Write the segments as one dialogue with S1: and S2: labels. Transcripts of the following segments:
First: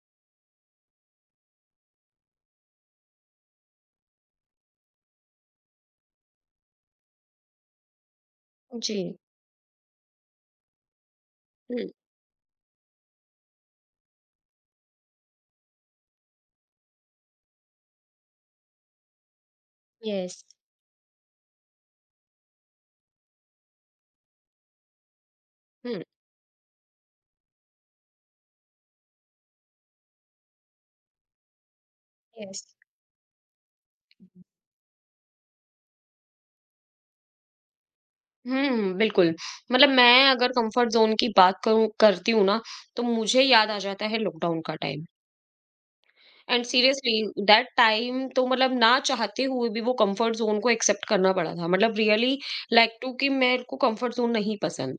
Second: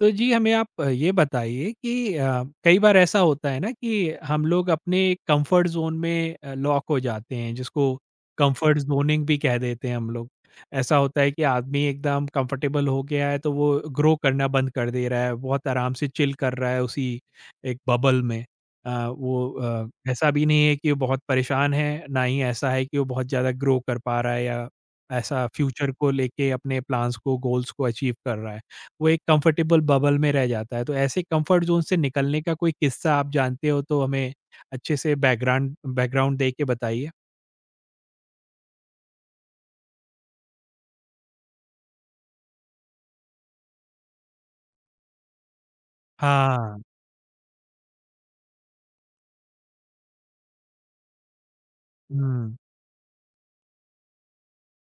S1: तो जी हमें आप ये बताइए कि कई बार ऐसा होता है ना कि हम लोग अपने कंफर्ट जोन में लॉक हो जाते हैं जिसको कंफर्ट
S2: जी।
S1: जोनिंग भी कह देते हैं हम लोग। ऐसा होता है कि आदमी
S2: हुँ।
S1: एकदम कंफर्टेबल हो गया है तो वो ग्रो करना बंद कर दे रहा है, बहुत आराम से चिल कर रहा है उसी एक बबल में। ऐसा
S2: यस।
S1: भी नहीं है कि वो बहुत परेशान है, ना ही ऐसा है कि वो बहुत ज़्यादा ग्रो कर पा रहा है या ऐसा फ्यूचर
S2: हुँ।
S1: को लेके अपने प्लान्स को, गोल्स को अचीव कर रहा है। वो एक कंफर्टेबल बबल में रह जाता है। तो ऐसे कंफर्ट ज़ोन से निकलने का
S2: यस।
S1: कोई किस्सा आप जानते हो तो हमें अच्छे से बैकग्राउंड बैकग्राउंड दे के बताइए?
S2: हुँ, बिल्कुल, मतलब मैं अगर कम्फर्ट ज़ोन की बात करूँ करती हूँ ना, तो मुझे याद आ जाता है लॉकडाउन का टाइम। एंड
S1: हाँ।
S2: सीरियसली दैट टाइम तो मतलब ना चाहते हुए भी वो कम्फर्ट ज़ोन को एक्सेप्ट करना पड़ा था। मतलब रियली
S1: हुँ,
S2: लाइक टू कि मेरे को कम्फर्ट ज़ोन नहीं पसंद।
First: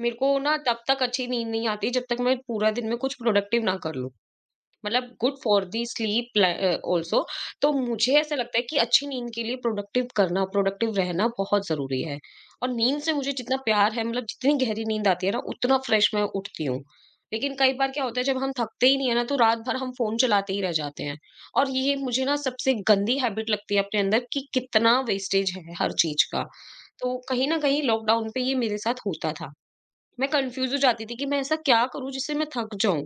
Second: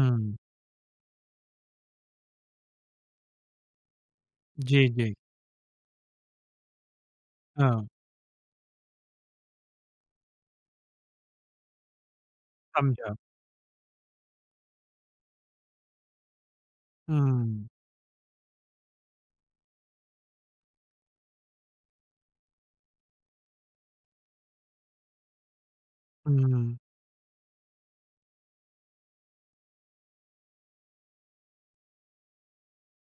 S2: मेरे को ना तब तक अच्छी नींद नहीं आती जब तक मैं पूरा दिन में कुछ प्रोडक्टिव ना कर लूँ।
S1: जी, जी।
S2: मतलब good for the sleep also. तो
S1: हाँ,
S2: मुझे ऐसा लगता है कि अच्छी नींद के लिए प्रोडक्टिव करना प्रोडक्टिव रहना बहुत जरूरी है। और नींद से
S1: समझा।
S2: मुझे जितना प्यार है मतलब जितनी गहरी नींद आती है ना उतना फ्रेश मैं उठती हूँ। लेकिन
S1: हुँ,
S2: कई बार क्या होता है जब हम थकते ही नहीं है ना तो रात भर हम फोन चलाते ही रह जाते हैं। और ये मुझे ना सबसे गंदी हैबिट लगती है अपने अंदर कि कितना वेस्टेज है हर चीज का।
S1: हुँ।
S2: तो कहीं ना कहीं लॉकडाउन पे ये मेरे साथ होता था। मैं कंफ्यूज़ हो जाती थी कि मैं ऐसा क्या करूँ जिससे मैं थक जाऊँ?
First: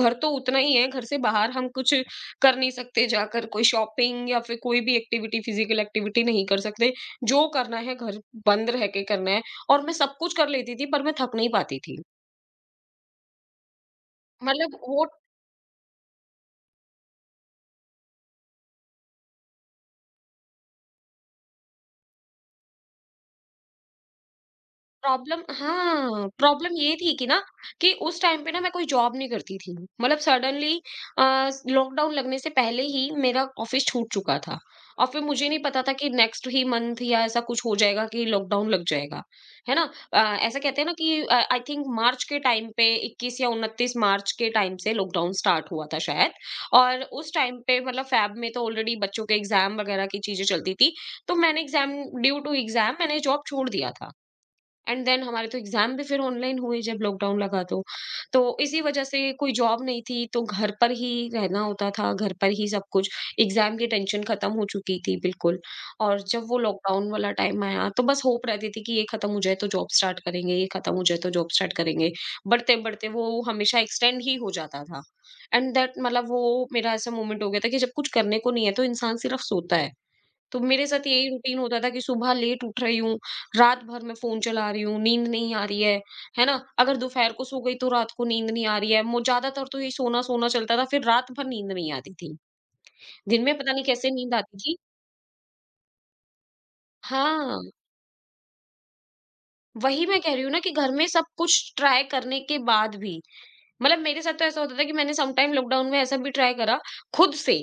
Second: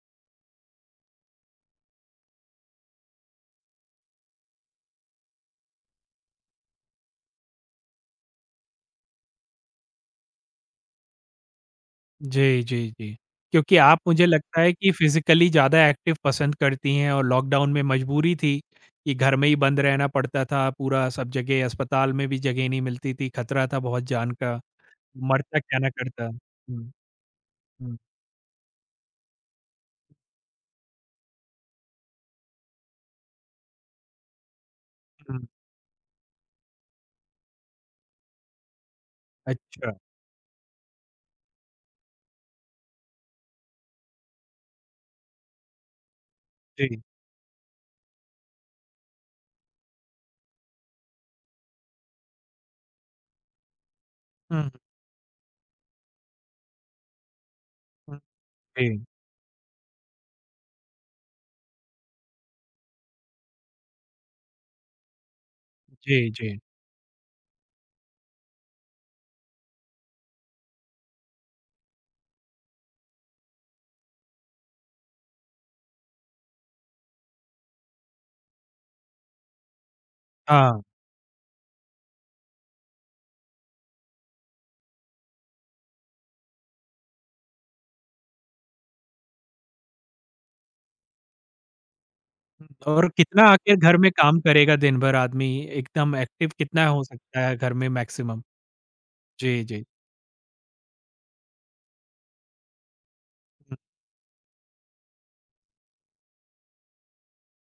S2: घर तो उतना ही है, घर से बाहर हम कुछ कर नहीं सकते जाकर कोई शॉपिंग या फिर कोई भी एक्टिविटी फिजिकल एक्टिविटी नहीं कर सकते। जो करना है घर बंद रह के करना है। और मैं सब कुछ कर लेती थी पर मैं थक नहीं पाती थी।
S1: जी, जी, जी। क्योंकि आप मुझे लगता है
S2: मतलब
S1: कि
S2: वो
S1: फ़िज़िकली ज़्यादा एक्टिव पसंद करती हैं और लॉकडाउन में मजबूरी थी कि घर में ही बंद रहना पड़ता था पूरा, सब जगह अस्पताल में भी जगह नहीं मिलती थी, खतरा था बहुत जान का,
S2: प्रॉब्लम,
S1: मरता क्या ना करता।
S2: हाँ, प्रॉब्लम
S1: हुँ,
S2: ये थी कि ना कि
S1: हुँ,
S2: उस टाइम पे ना मैं कोई जॉब नहीं करती थी। मतलब सडनली लॉकडाउन लगने से पहले ही मेरा ऑफिस छूट चुका था। और फिर
S1: हुँ।
S2: मुझे नहीं पता था कि नेक्स्ट ही मंथ या ऐसा कुछ हो जाएगा कि लॉकडाउन लग जाएगा, है ना?
S1: अच्छा,
S2: ऐसा कहते हैं ना कि आई थिंक मार्च के टाइम पे 21 या 29 मार्च के टाइम से लॉकडाउन स्टार्ट हुआ था शायद।
S1: जी।
S2: और उस टाइम पे मतलब फ़ैब में तो ऑलरेडी बच्चों के एग्ज़ाम वगैरह की चीज़ें चलती थी। तो मैंने एग्ज़ाम ड्यू टू एग्ज़ाम मैंने जॉब छोड़ दिया था।
S1: हुँ,
S2: एंड देन हमारे तो एग्जाम भी फिर ऑनलाइन हुए जब लॉकडाउन लगा तो।
S1: हुँ,
S2: तो इसी
S1: जी,
S2: वजह से कोई जॉब नहीं थी तो घर पर ही रहना होता था, घर पर ही सब कुछ। एग्जाम की टेंशन खत्म हो चुकी थी बिल्कुल। और
S1: जी,
S2: जब
S1: जी।
S2: वो लॉकडाउन वाला टाइम आया तो बस होप रहती थी कि ये खत्म हो जाए तो जॉब स्टार्ट करेंगे, ये खत्म हो जाए तो जॉब स्टार्ट करेंगे। बढ़ते-बढ़ते वो हमेशा एक्सटेंड ही हो जाता था। एंड दैट मतलब वो मेरा ऐसा मोमेंट हो गया था कि जब कुछ करने को नहीं है तो इंसान सिर्फ सोता है। तो
S1: हाँ,
S2: मेरे साथ यही रूटीन होता था कि सुबह लेट उठ रही हूँ, रात भर मैं फ़ोन चला रही हूँ, नींद नहीं आ रही है ना? अगर दोपहर को सो गई तो रात को नींद नहीं आ रही है। मो ज़्यादातर तो ये सोना-सोना चलता था, फिर रात भर नींद नहीं आती थी।
S1: और कितना
S2: दिन में पता
S1: आखिर
S2: नहीं
S1: घर में
S2: कैसे नींद
S1: काम
S2: आती
S1: करेगा
S2: थी।
S1: दिन भर आदमी, एकदम एक्टिव कितना हो सकता है
S2: हाँ,
S1: घर में मैक्सिमम? जी, जी।
S2: वही मैं कह रही हूँ ना कि घर में सब कुछ ट्राई करने के बाद भी
S1: हुँ,
S2: मतलब मेरे साथ तो ऐसा होता था कि मैंने समटाइम लॉकडाउन में ऐसा भी ट्राई करा खुद से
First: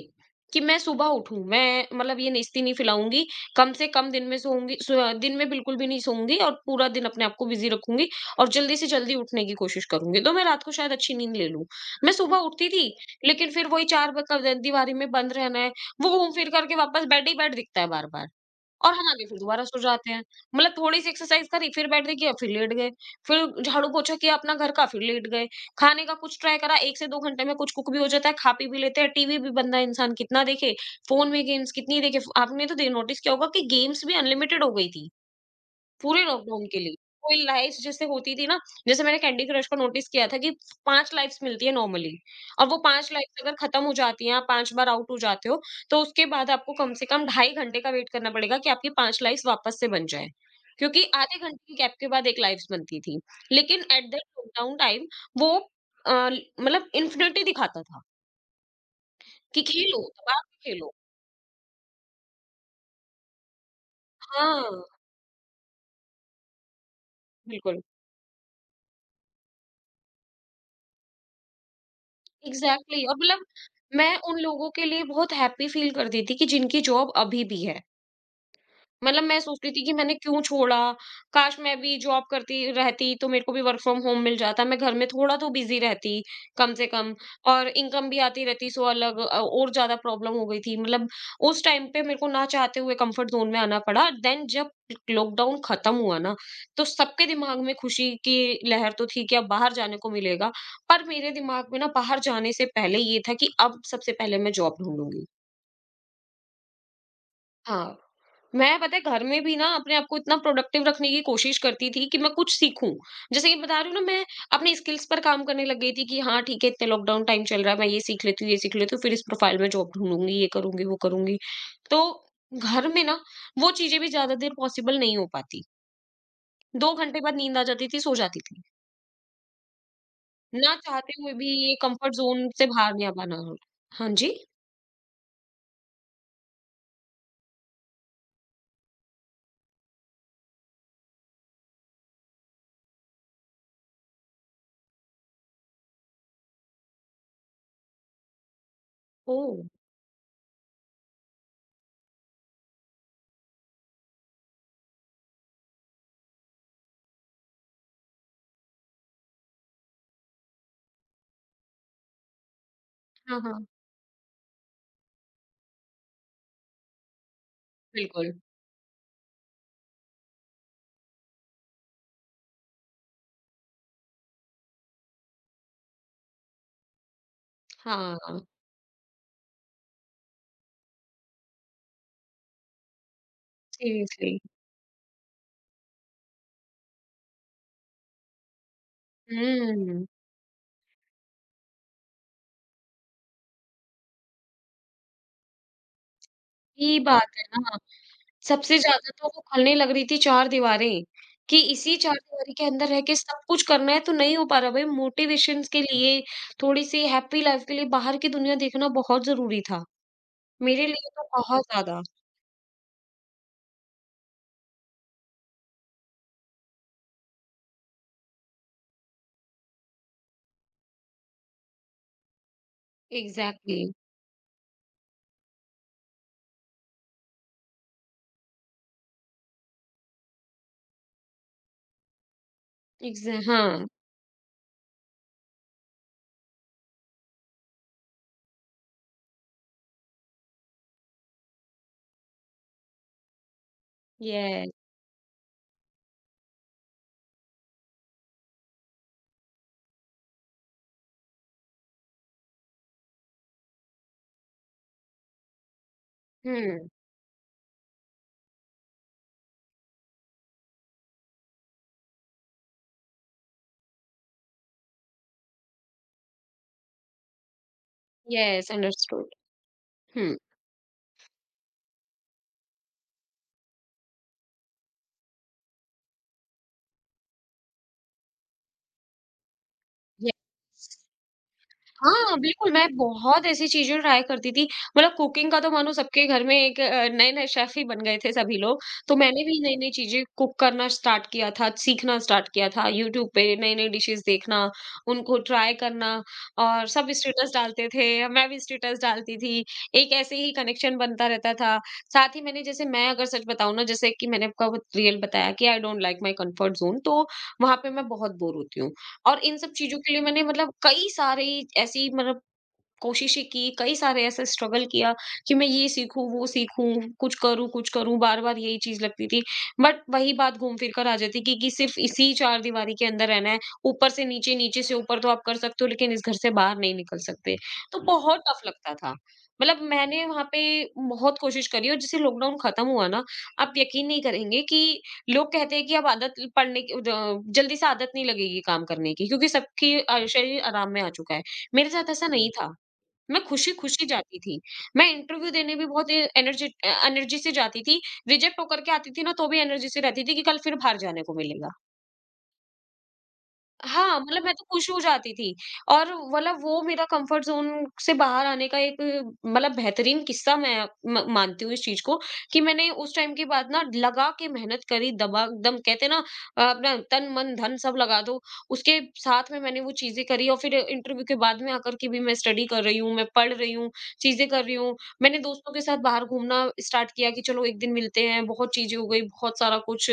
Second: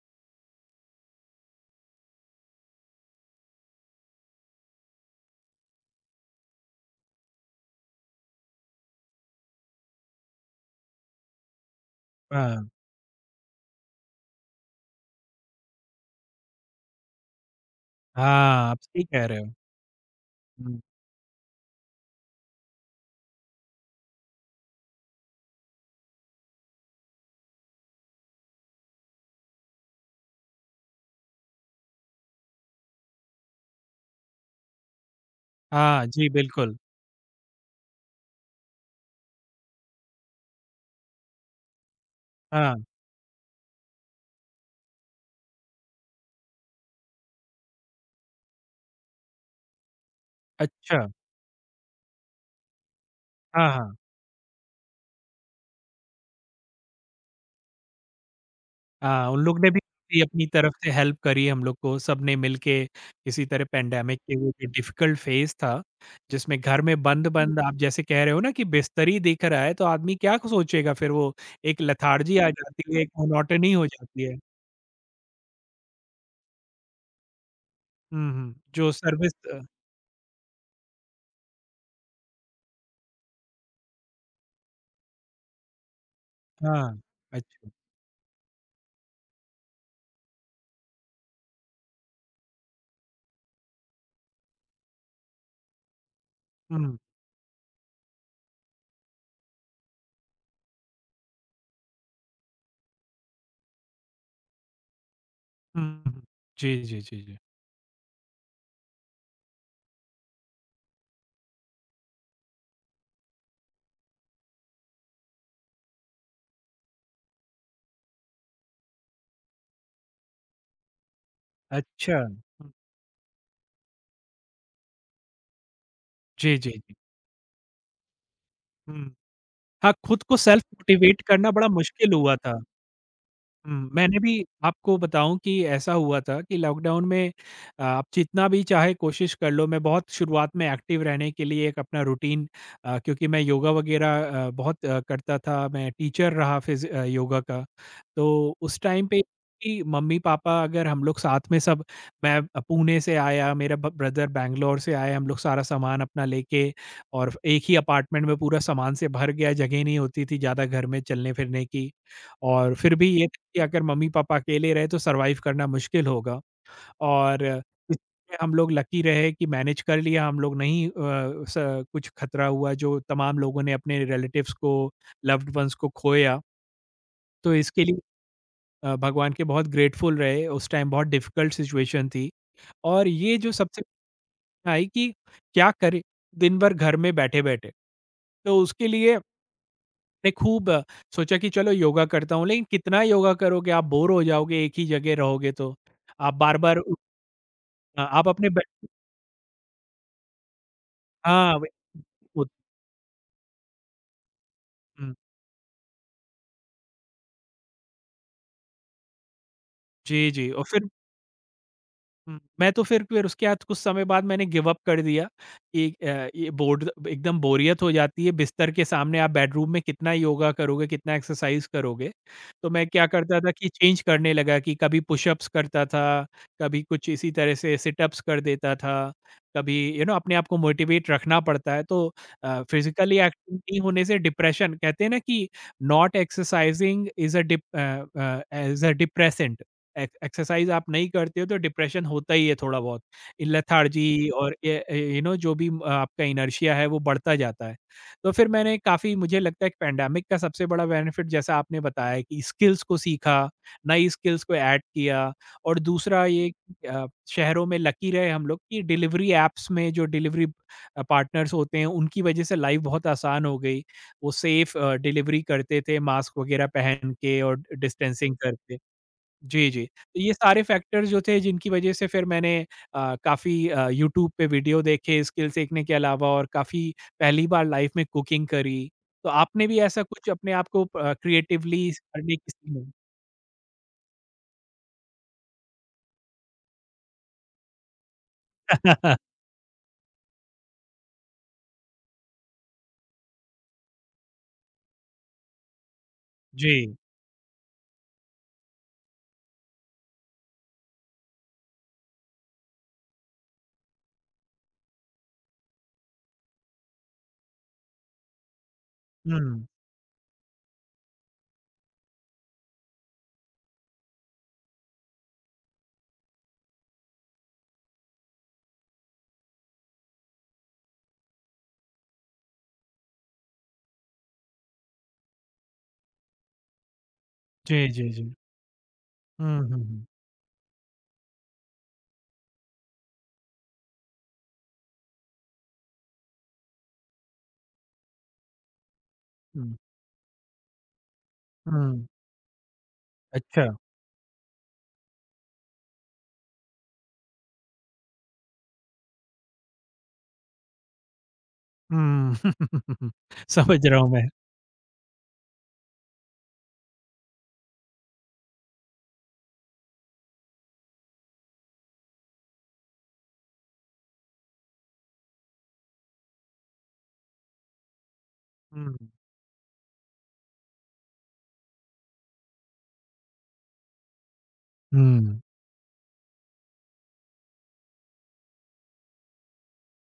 S2: कि मैं सुबह उठूं मैं मतलब ये निस्ती नहीं फैलाऊंगी कम से कम दिन में सोऊंगी सो, दिन में बिल्कुल भी नहीं सोऊंगी और पूरा दिन अपने आप को बिजी रखूंगी और जल्दी से जल्दी उठने की कोशिश करूंगी तो मैं रात को शायद अच्छी नींद ले लूं। मैं सुबह
S1: हाँ,
S2: उठती थी लेकिन फिर वही चार दीवारी में बंद रहना है। वो घूम फिर करके वापस बेड ही बेड दिखता है बार बार।
S1: हाँ, आप
S2: और
S1: सही
S2: हाँ जी,
S1: कह रहे
S2: फिर
S1: हो।
S2: दोबारा सो जाते हैं। मतलब
S1: हुँ,
S2: थोड़ी-सी एक्सरसाइज़ करी, फिर बैठ के किया, फिर लेट गए। फिर झाड़ू-पोछा किया अपना घर का, फिर लेट गए। खाने का कुछ ट्राई करा, 1 से 2 घंटे में कुछ कुक भी हो जाता है, खा-पी भी लेते हैं। टीवी भी बंदा इंसान कितना देखे, फ़ोन में गेम्स कितनी देखे। फ़ आपने तो दे नोटिस किया होगा कि गेम्स भी अनलिमिटेड हो गई थी।
S1: हाँ,
S2: पूरे
S1: जी
S2: लॉकडाउन
S1: बिल्कुल।
S2: के लिए। कोई लाइव्स जैसे होती थी ना, जैसे मैंने कैंडी क्रश को नोटिस किया था कि 5 लाइव्स मिलती है नॉर्मली। और
S1: हाँ,
S2: वो 5 लाइव्स अगर खत्म हो जाती हैं, आप 5 बार आउट हो जाते हो, तो उसके बाद आपको कम से कम ढाई घंटे का वेट करना पड़ेगा कि आपकी 5 लाइव्स वापस से बन जाएँ।
S1: अच्छा।
S2: क्योंकि आधे घंटे की गैप के बाद 1 लाइव्स बनती थी।
S1: हाँ,
S2: लेकिन
S1: हाँ।
S2: एट दैट लॉकडाउन टाइम वो अ, मतलब इन्फिनिटी दिखाता था
S1: हाँ, उन लोग
S2: कि
S1: ने भी
S2: खेलो,
S1: काफ़ी
S2: दबा
S1: अपनी
S2: के
S1: तरफ से
S2: खेलो।
S1: हेल्प करी हम लोग को, सबने मिलके किसी तरह पैंडेमिक के वो जो
S2: हाँ,
S1: डिफ़िकल्ट फ़ेज़ था, जिसमें घर में हुँ। बंद-बंद आप
S2: बिल्कुल।
S1: जैसे कह रहे हो ना कि बिस्तर ही दिख रहा है, तो आदमी क्या सोचेगा फिर वो। एक लेथार्जी आ जाती है,
S2: एग्ज़ैक्टली
S1: एक
S2: और मतलब
S1: मोनोटनी हो
S2: मैं
S1: जाती है।
S2: उन लोगों के लिए बहुत हैप्पी फ़ील करती थी कि जिनकी जॉब अभी भी है।
S1: हुँ, हुँ, जो
S2: मतलब
S1: सर्विस
S2: मैं सोचती थी कि मैंने क्यों छोड़ा, काश मैं भी जॉब करती रहती तो मेरे को भी वर्क फ्रॉम होम मिल जाता, मैं घर में थोड़ा तो बिज़ी रहती कम से
S1: हाँ,
S2: कम। और
S1: अच्छा।
S2: इनकम भी आती रहती सो अलग और ज़्यादा प्रॉब्लम हो गई थी। मतलब उस टाइम पे मेरे को ना चाहते हुए कंफर्ट ज़ोन में आना पड़ा। देन जब लॉकडाउन खत्म हुआ ना, तो
S1: हुँ,
S2: सबके दिमाग में खुशी की लहर तो थी कि अब बाहर जाने को मिलेगा, पर मेरे दिमाग में ना बाहर जाने से पहले ये था कि अब सबसे पहले मैं जॉब ढूँढूँगी।
S1: हुँ, हुँ। जी, जी, जी, जी।
S2: हाँ, मैं पता है घर में भी ना अपने आप को इतना प्रोडक्टिव रखने की कोशिश करती थी कि मैं कुछ सीखूं। जैसे कि बता रही हूँ ना मैं अपने स्किल्स पर काम करने लग गई थी कि हाँ ठीक है इतने लॉकडाउन टाइम चल रहा है मैं ये सीख लेती हूँ ये सीख लेती हूँ फिर इस प्रोफाइल में जॉब ढूंढूंगी ये करूंगी वो करूंगी। तो
S1: अच्छा। हुँ,
S2: घर में ना वो चीजें भी ज्यादा देर पॉसिबल नहीं हो पाती।
S1: जी, जी,
S2: 2
S1: जी।
S2: घंटे बाद नींद आ जाती थी, सो जाती थी।
S1: हुँ। हाँ, खुद को सेल्फ
S2: ना चाहते
S1: मोटिवेट
S2: हुए भी
S1: करना बड़ा
S2: ये
S1: मुश्किल
S2: कंफर्ट
S1: हुआ
S2: जोन
S1: था।
S2: से बाहर नहीं आ पाना।
S1: हुँ,
S2: हाँ
S1: मैंने भी
S2: जी।
S1: आपको बताऊँ कि ऐसा हुआ था कि लॉकडाउन में आ, आप जितना भी चाहे कोशिश कर लो, मैं बहुत शुरुआत में एक्टिव रहने के लिए एक अपना रूटीन। क्योंकि मैं योगा वग़ैरह बहुत करता था, मैं टीचर रहा योगा का। तो उस टाइम पे
S2: ओह!
S1: कि मम्मी-पापा अगर हम लोग साथ में सब। मैं पुणे से आया, मेरा ब ब्रदर बैंगलोर से आया, हम लोग सारा सामान अपना लेके और एक ही अपार्टमेंट में पूरा सामान से भर गया, जगह नहीं होती थी ज़्यादा घर में चलने-फिरने की। और फिर भी ये
S2: हाँ,
S1: कि
S2: हाँ।
S1: अगर मम्मी-पापा अकेले रहे तो सर्वाइव करना मुश्किल होगा और
S2: बिल्कुल।
S1: इसमें हम लोग लकी रहे कि मैनेज कर लिया हम लोग, नहीं स कुछ खतरा हुआ जो तमाम लोगों ने अपने रिलेटिव्स को, लव्ड वन्स को खोया। तो इसके लिए
S2: हाँ,
S1: भगवान के बहुत ग्रेटफुल रहे, उस टाइम बहुत डिफ़िकल्ट सिचुएशन थी और ये जो सबसे
S2: सीरियसली।
S1: बड़ी आई कि क्या करें दिन भर घर में बैठे-बैठे। तो उसके लिए
S2: हुँ।
S1: मैं खूब सोचा कि चलो योगा करता हूँ, लेकिन कितना योगा करोगे, आप बोर हो जाओगे एक ही जगह रहोगे तो। आप बार-बार
S2: ये बात है ना,
S1: हाँ, आप अपने बै
S2: सबसे ज़्यादा तो वो खलने लग रही थी चारदीवारी,
S1: हाँ,
S2: कि
S1: वे
S2: इसी
S1: उत
S2: चारदीवारी के अंदर रह के सब कुछ करना है तो नहीं हो पा रहा भाई
S1: हुँ,
S2: मोटिवेशंस के लिए, थोड़ी-सी हैप्पी लाइफ के लिए बाहर की दुनिया देखना बहुत ज़रूरी था,
S1: जी, जी और
S2: मेरे
S1: फिर
S2: लिए तो बहुत ज़्यादा।
S1: हुँ, मैं तो फिर उसके बाद कुछ समय बाद मैंने गिव अप कर दिया कि ये बोर्ड एकदम बोरियत हो जाती है, बिस्तर के सामने आप बेडरूम में कितना योगा करोगे, कितना एक्सरसाइज करोगे। तो मैं क्या करता था कि
S2: एग्ज़ैक्टली।
S1: चेंज करने लगा, कि कभी पुशअप्स करता था, कभी कुछ इसी तरह से सिटअप्स कर देता था, कभी यू नो अपने आप को मोटिवेट रखना पड़ता है। तो फिज़िकली
S2: एग्ज़ै
S1: एक्टिव नहीं
S2: हाँ।
S1: होने से डिप्रेशन कहते हैं ना कि not exercising is a dip a a, as a depressant. Exercise आप नहीं करते हो तो डिप्रेशन होता ही है थोड़ा बहुत। ये लेथार्जी और
S2: येस।
S1: ये यू नो जो भी म आपका इनर्शिया है वो बढ़ता जाता है। तो फिर मैंने काफ़ी मुझे लगता है कि पैंडेमिक का सबसे बड़ा बेनिफिट, जैसा आपने बताया कि स्किल्स को सीखा, नई स्किल्स को ऐड किया। और दूसरा ये
S2: हुँ।
S1: अ, शहरों में लकी रहे हम लोग कि डिलिवरी ऐप्स में जो डिलिवरी पार्टनर्स होते हैं उनकी वजह से लाइफ़ बहुत आसान हो गई। वो सेफ डिलिवरी करते थे मास्क वगैरह पहन के और डिस्टेंसिंग
S2: येस।
S1: करके।
S2: अंडरस्टूड।
S1: जी, जी। तो ये
S2: हुँ।
S1: सारे फैक्टर्स जो थे जिनकी वजह से फिर मैंने काफ़ी यूट्यूब पे वीडियो देखे स्किल सीखने के अलावा, और काफ़ी पहली बार लाइफ़ में कुकिंग करी। तो आपने भी ऐसा कुछ अपने आप को
S2: येस।
S1: क्रिएटिवली करने
S2: हाँ,
S1: की
S2: बिल्कुल, मैं
S1: सीखी?
S2: बहुत ऐसी चीज़ें ट्राई करती थी, मतलब कुकिंग का तो मानो सबके घर में एक नए-नए शेफ़ ही बन गए थे सभी लोग, तो मैंने भी नई-नई चीज़ें कुक करना स्टार्ट किया था, सीखना स्टार्ट किया था, यूट्यूब पे नई-नई डिशेज़ देखना, उनको ट्राई करना। और
S1: जी।
S2: सब स्टेटस डालते थे, मैं भी स्टेटस डालती थी, एक ऐसे ही कनेक्शन बनता रहता था। साथ ही मैंने जैसे मैं अगर सच बताऊँ ना, जैसे कि मैंने आपको रियल बताया कि I don't like my comfort zone, तो वहाँ पे मैं बहुत बोर होती हूँ। और
S1: हुँ।
S2: इन सब चीज़ों के लिए मैंने मतलब कई सारी ऐसी मतलब कोशिशें की, कई सारे ऐसे स्ट्रगल किया कि मैं ये सीखूँ, वो सीखूँ, कुछ करूँ, बार-बार यही चीज़ लगती थी। बट वही बात घूम फिर कर आ जाती कि सिर्फ़ इसी चारदीवारी के अंदर रहना है, ऊपर से नीचे, नीचे से ऊपर तो आप कर सकते हो लेकिन इस घर से बाहर नहीं निकल सकते।
S1: जी,
S2: तो हुँ।
S1: जी, जी।
S2: बहुत टफ लगता था।
S1: हुँ, हुँ,
S2: मतलब
S1: हुँ।
S2: मैंने वहाँ पे बहुत कोशिश करी और जैसे लॉकडाउन खत्म हुआ ना, आप यकीन नहीं करेंगे कि लोग कहते हैं कि अब आदत पड़ने की द जल्दी से आदत नहीं लगेगी काम करने की क्योंकि
S1: हुँ,
S2: सबकी शरीर आराम में आ चुका है। मेरे
S1: हुँ।
S2: साथ ऐसा नहीं था। मैं
S1: अच्छा।
S2: खुशी-खुशी जाती थी। मैं इंटरव्यू देने भी बहुत एनर्जी से जाती थी। रिजेक्ट होकर के आती थी ना, तो भी एनर्जी से रहती थी कि कल फिर बाहर जाने को मिलेगा।
S1: हुँ। समझ रहा हूँ
S2: हाँ,
S1: मैं।
S2: मतलब मैं तो खुश हो जाती थी। और मतलब वो मेरा कंफर्ट ज़ोन से बाहर आने का एक मतलब बेहतरीन किस्सा मैं म मानती हूँ इस चीज़ को कि मैंने उस टाइम के बाद ना लगा के मेहनत करी, दबा एकदम कहते हैं ना अपना तन, मन, धन सब लगा दो,
S1: हुँ,
S2: उसके साथ में मैंने वो चीज़ें करी और फिर इंटरव्यू के बाद में आकर के भी मैं स्टडी कर रही हूँ, मैं पढ़ रही हूँ, चीज़ें कर रही हूँ। मैंने
S1: हुँ।
S2: दोस्तों के साथ बाहर घूमना स्टार्ट किया कि चलो एक दिन मिलते हैं, बहुत चीज़ें हो गई, बहुत सारा कुछ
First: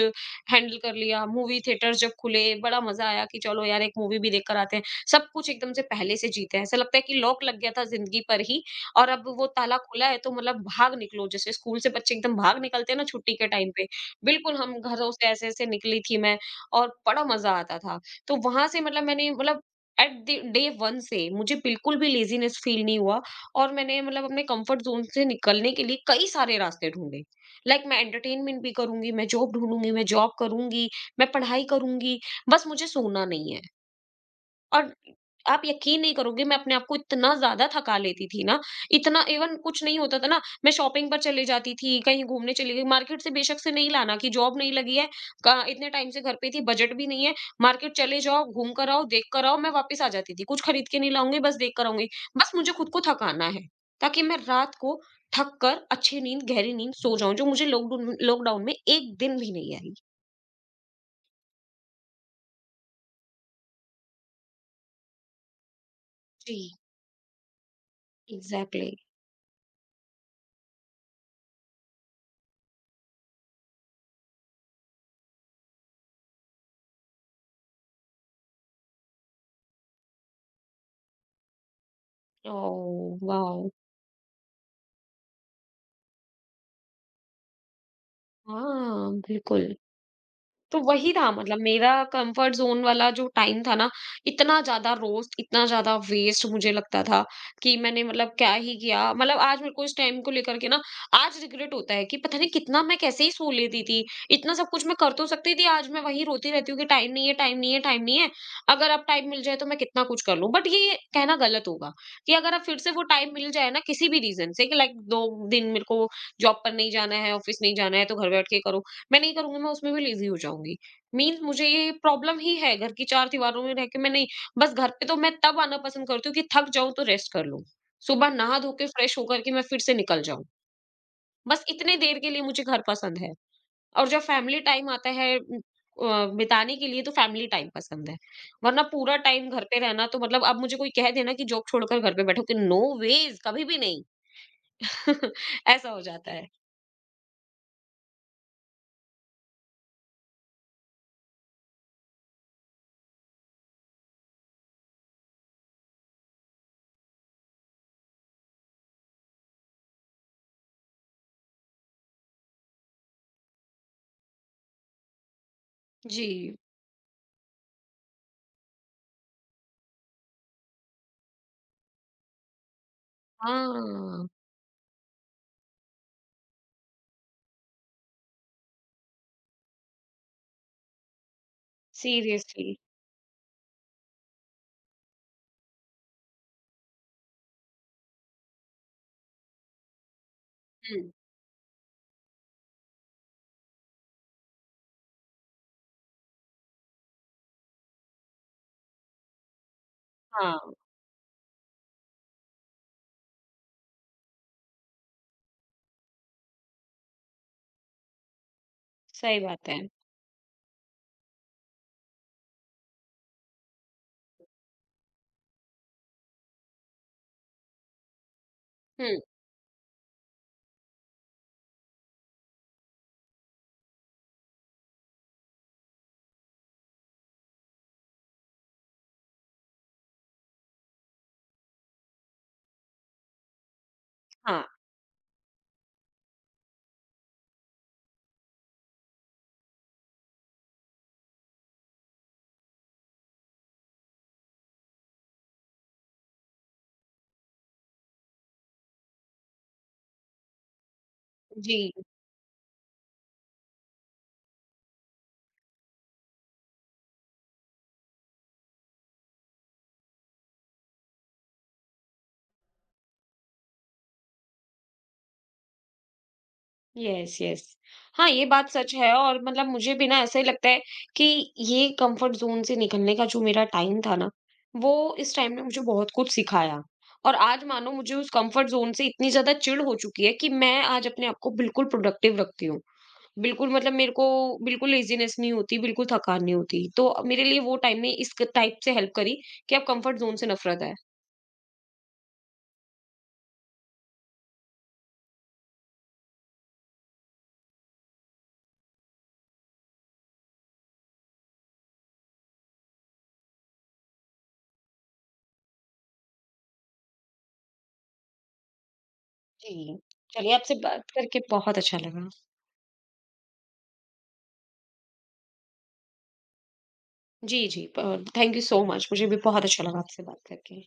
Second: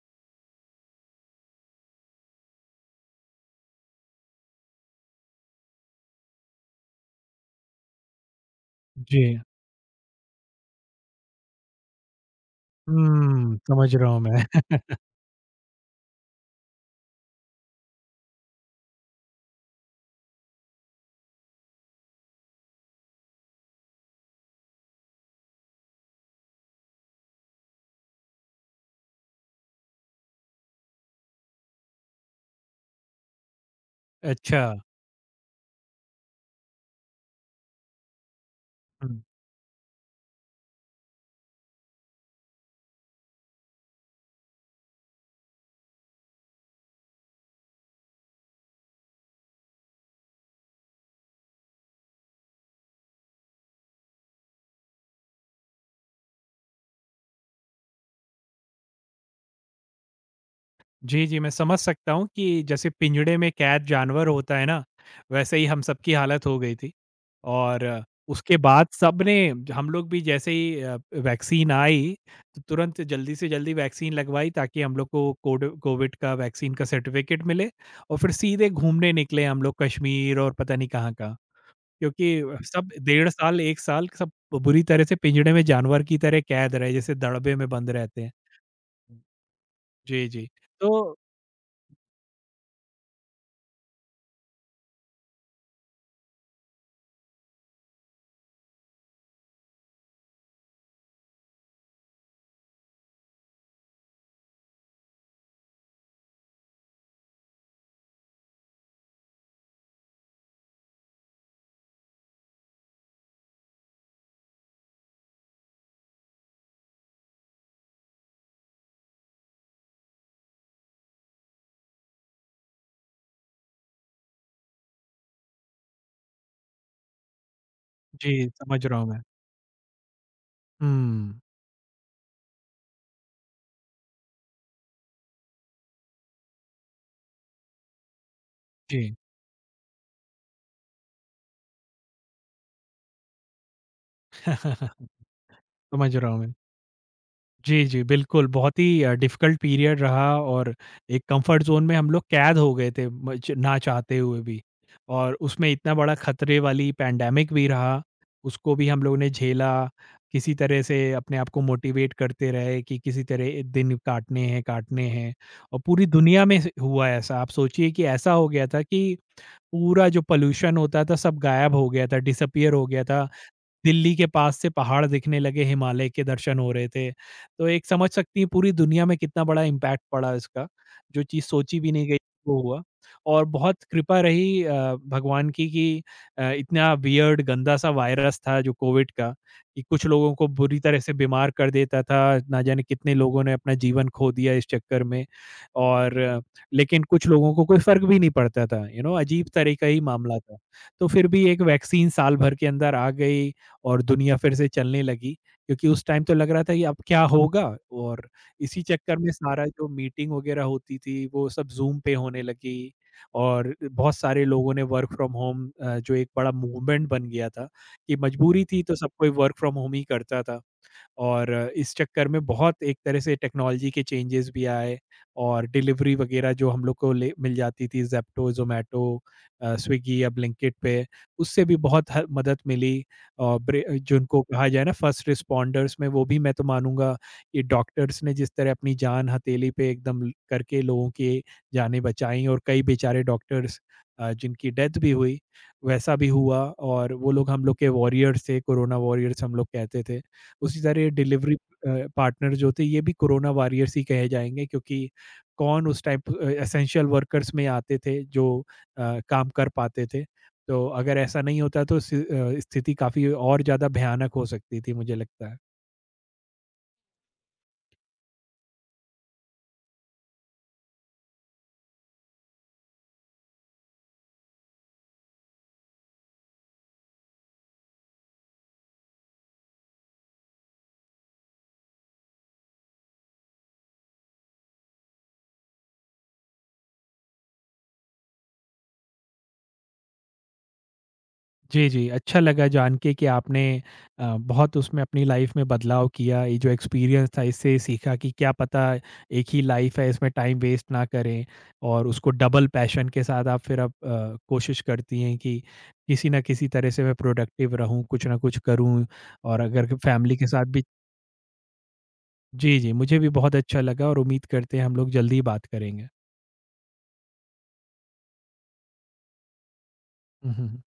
S2: हैंडल कर लिया। मूवी थिएटर्स जब खुले बड़ा मज़ा आया कि चलो यार एक मूवी भी देखकर आते हैं। सब कुछ एकदम से पहले से जीते हैं। ऐसा लगता है कि लॉक लग गया था ज़िंदगी पर ही और
S1: जी।
S2: अब वो ताला खुला है तो मतलब भाग निकलो। जैसे स्कूल से बच्चे एकदम भाग निकलते हैं ना छुट्टी के
S1: हुँ,
S2: टाइम पे,
S1: समझ रहा हूँ मैं।
S2: बिल्कुल हम घरों से ऐसे-ऐसे निकली थी मैं और बड़ा मज़ा आता था। तो वहाँ से मतलब मैंने मतलब एट द डे 1 से मुझे बिल्कुल भी लेज़ीनेस फ़ील नहीं हुआ और मैंने मतलब अपने कम्फर्ट ज़ोन से निकलने के लिए कई सारे रास्ते ढूँढे। लाइक मैं एंटरटेनमेंट भी करूंगी, मैं जॉब ढूंढूंगी, मैं जॉब करूंगी, मैं पढ़ाई करूंगी, बस मुझे सोना नहीं है।
S1: अच्छा।
S2: और आप यकीन नहीं करोगे, मैं अपने आप को इतना ज़्यादा थका लेती थी ना,
S1: हुँ।
S2: इतना इवन कुछ नहीं होता था ना, मैं शॉपिंग पर चले जाती थी, कहीं घूमने चली गई, मार्केट से बेशक से नहीं लाना कि जॉब नहीं लगी है, क इतने टाइम से घर पे थी, बजट भी नहीं है, मार्केट चले जाओ, घूम कर आओ, देख कर आओ, मैं वापस आ जाती थी। कुछ खरीद के नहीं लाऊँगी, बस देख कर आऊँगी। बस मुझे खुद को थकाना है, ताकि मैं रात को थक कर अच्छी नींद, गहरी नींद सो जाऊँ, जो मुझे लॉकडाउन लॉकडाउन में 1 दिन भी नहीं आई।
S1: जी, जी, मैं समझ सकता हूँ कि जैसे पिंजड़े में कैद जानवर होता है ना, वैसे ही हम सबकी हालत हो
S2: जी,
S1: गई थी। और उसके बाद
S2: एग्ज़ैक्टली।
S1: सबने हम लोग भी जैसे ही वैक्सीन आई, तो तुरंत जल्दी से जल्दी वैक्सीन लगवाई ताकि हम लोग को कोड कोविड का वैक्सीन का सर्टिफ़िकेट मिले और फिर सीधे घूमने निकले हम लोग कश्मीर और पता नहीं कहाँ-कहाँ। क्योंकि सब
S2: ओह
S1: डेढ़ साल,
S2: वाओ!
S1: 1 साल सब बुरी तरह से पिंजड़े में जानवर की तरह कैद रहे, जैसे दड़बे में बंद रहते हैं।
S2: हाँ, बिल्कुल।
S1: जी, जी।
S2: तो वही
S1: तो
S2: था, मतलब मेरा कंफर्ट जोन वाला जो टाइम था ना, इतना ज्यादा रोस्ट, इतना ज्यादा वेस्ट मुझे लगता था कि मैंने मतलब क्या ही किया। मतलब आज मेरे को इस टाइम को लेकर के ना, आज रिग्रेट होता है कि पता नहीं कितना मैं कैसे ही सो लेती थी। इतना सब कुछ मैं कर तो सकती थी। आज मैं वही रोती रहती हूँ कि टाइम नहीं है, टाइम नहीं है, टाइम नहीं है। अगर अब टाइम मिल जाए तो मैं कितना कुछ कर लूँ, बट ये कहना गलत होगा कि अगर अब फिर से वो टाइम मिल जाए ना किसी भी रीजन से कि लाइक दो दिन मेरे को जॉब पर नहीं जाना है, ऑफिस नहीं जाना है, तो घर बैठ के करो, मैं नहीं करूँगी, मैं उसमें भी लेज़ी हो जाऊँगी। मीन्स मुझे ये प्रॉब्लम ही है, घर की चार दीवारों में रह के मैं नहीं। बस घर पे तो मैं तब आना पसंद करती हूँ कि थक जाऊँ तो रेस्ट कर लूँ। सुबह
S1: जी,
S2: नहा धो
S1: समझ
S2: के
S1: रहा हूँ
S2: फ्रेश
S1: मैं।
S2: होकर के मैं फिर से निकल जाऊँ।
S1: हुँ।
S2: बस इतने देर के लिए मुझे घर पसंद है। और जब फैमिली टाइम आता है बिताने के लिए, तो फैमिली टाइम पसंद है। वरना
S1: जी।
S2: पूरा टाइम घर पे रहना तो मतलब अब मुझे कोई कह दे ना कि जॉब छोड़कर घर पे बैठो, कि नो वेज़, कभी भी नहीं।
S1: समझ
S2: ऐसा हो
S1: रहा
S2: जाता
S1: हूँ
S2: है।
S1: मैं। जी, जी, बिल्कुल, बहुत ही डिफ़िकल्ट पीरियड रहा और एक कम्फ़र्ट ज़ोन में हम लोग कैद हो गए थे म च ना चाहते हुए भी, और उसमें इतना बड़ा खतरे वाली पैंडेमिक भी रहा, उसको भी हम लोगों ने झेला। किसी तरह से अपने आप को मोटिवेट करते रहे कि किसी तरह ये दिन काटने हैं, काटने हैं। और पूरी दुनिया
S2: जी।
S1: में स हुआ ऐसा। आप सोचिए कि ऐसा हो गया था कि पूरा जो पॉल्यूशन होता था, सब गायब हो गया था, डिसअपीयर हो गया था। दिल्ली के
S2: हाँ,
S1: पास से पहाड़ दिखने लगे, हिमालय के दर्शन हो रहे थे। तो एक समझ सकती हैं पूरी दुनिया में कितना बड़ा इम्पैक्ट पड़ा इसका, जो चीज़ सोची भी नहीं गई वो
S2: सीरियसली।
S1: हुआ। और बहुत कृपा रही भगवान की कि इतना वियर्ड गंदा-सा वायरस था जो कोविड का, कि कुछ लोगों को बुरी तरह
S2: हुँ,
S1: से बीमार कर देता था, ना जाने कितने लोगों ने अपना जीवन खो दिया इस चक्कर में। और लेकिन कुछ लोगों को कोई फ़र्क भी नहीं पड़ता था, यू नो अजीब तरह का ही मामला था।
S2: हाँ।
S1: तो फिर भी एक वैक्सीन साल भर के अंदर आ गई और दुनिया फिर से चलने लगी, क्योंकि उस टाइम तो लग रहा था कि अब क्या होगा? और इसी चक्कर में
S2: सही
S1: सारा
S2: बात है।
S1: जो मीटिंग वगैरह होती थी, वो सब ज़ूम पे होने लगी। और बहुत सारे लोगों ने वर्क फ्रॉम होम जो एक बड़ा मूवमेंट बन गया था, कि मजबूरी थी तो सब
S2: हुँ,
S1: कोई वर्क फ्रॉम होम ही करता था। और इस चक्कर में बहुत एक तरह से टेक्नोलॉजी के चेंजेस भी आए और डिलीवरी वगैरह जो हम लोग को ले मिल जाती थी, जेप्टो, जोमेटो, स्विगी या ब्लिंकिट पे, उससे भी बहुत मदद मिली। और जिनको
S2: हाँ,
S1: कहा जाए ना फर्स्ट रिस्पॉन्डर्स में, वो भी मैं तो मानूंगा ये डॉक्टर्स ने, जिस तरह अपनी जान हथेली पे एकदम करके लोगों की जानें बचाई। और कई बेचारे डॉक्टर्स जिनकी डेथ भी हुई, वैसा भी हुआ। और वो लोग हम लोग के वॉरियर्स थे, कोरोना वॉरियर्स हम लोग कहते थे। उसी तरह डिलीवरी
S2: जी,
S1: पार्टनर जो थे ये भी कोरोना वॉरियर्स ही कहे जाएँगे, क्योंकि कौन उस टाइम प एसेंशियल वर्कर्स में आते थे जो काम कर पाते थे। तो अगर ऐसा नहीं होता तो स्थिति काफ़ी और ज़्यादा भयानक हो सकती थी, मुझे लगता है।
S2: Yes, yes. हाँ, ये बात सच है और मतलब मुझे भी ना ऐसा ही लगता है कि ये कम्फ़र्ट ज़ोन से निकलने का जो मेरा टाइम था ना, वो इस टाइम ने मुझे बहुत कुछ सिखाया। और आज मानो मुझे उस कम्फ़र्ट ज़ोन से इतनी ज़्यादा चिढ़ हो चुकी है कि मैं आज अपने आप को बिल्कुल प्रोडक्टिव रखती हूँ। बिल्कुल मतलब मेरे को बिल्कुल लेज़ीनेस नहीं होती, बिल्कुल थकान नहीं होती। तो मेरे लिए वो टाइम ने इस क टाइप से हेल्प करी कि अब कम्फ़र्ट ज़ोन से नफ़रत है।
S1: जी, जी। अच्छा लगा जान के कि आपने बहुत उसमें अपनी लाइफ़ में बदलाव किया। ये जो एक्सपीरियंस था इससे सीखा कि क्या पता, एक ही लाइफ़ है इसमें टाइम वेस्ट ना करें, और उसको डबल पैशन के साथ आप फिर अब कोशिश करती हैं कि किसी न किसी तरह से मैं प्रोडक्टिव रहूँ, कुछ न कुछ करूँ, और अगर
S2: जी,
S1: फैमिली के
S2: चलिए,
S1: साथ
S2: आपसे
S1: भी
S2: बात करके बहुत अच्छा लगा।
S1: जी, जी। मुझे भी बहुत अच्छा लगा और उम्मीद करते हैं हम लोग जल्दी ही बात करेंगे।
S2: जी, जी। प थैंक यू सो मच, मुझे भी बहुत अच्छा लगा आपसे बात
S1: हुँ, हुँ।
S2: करके।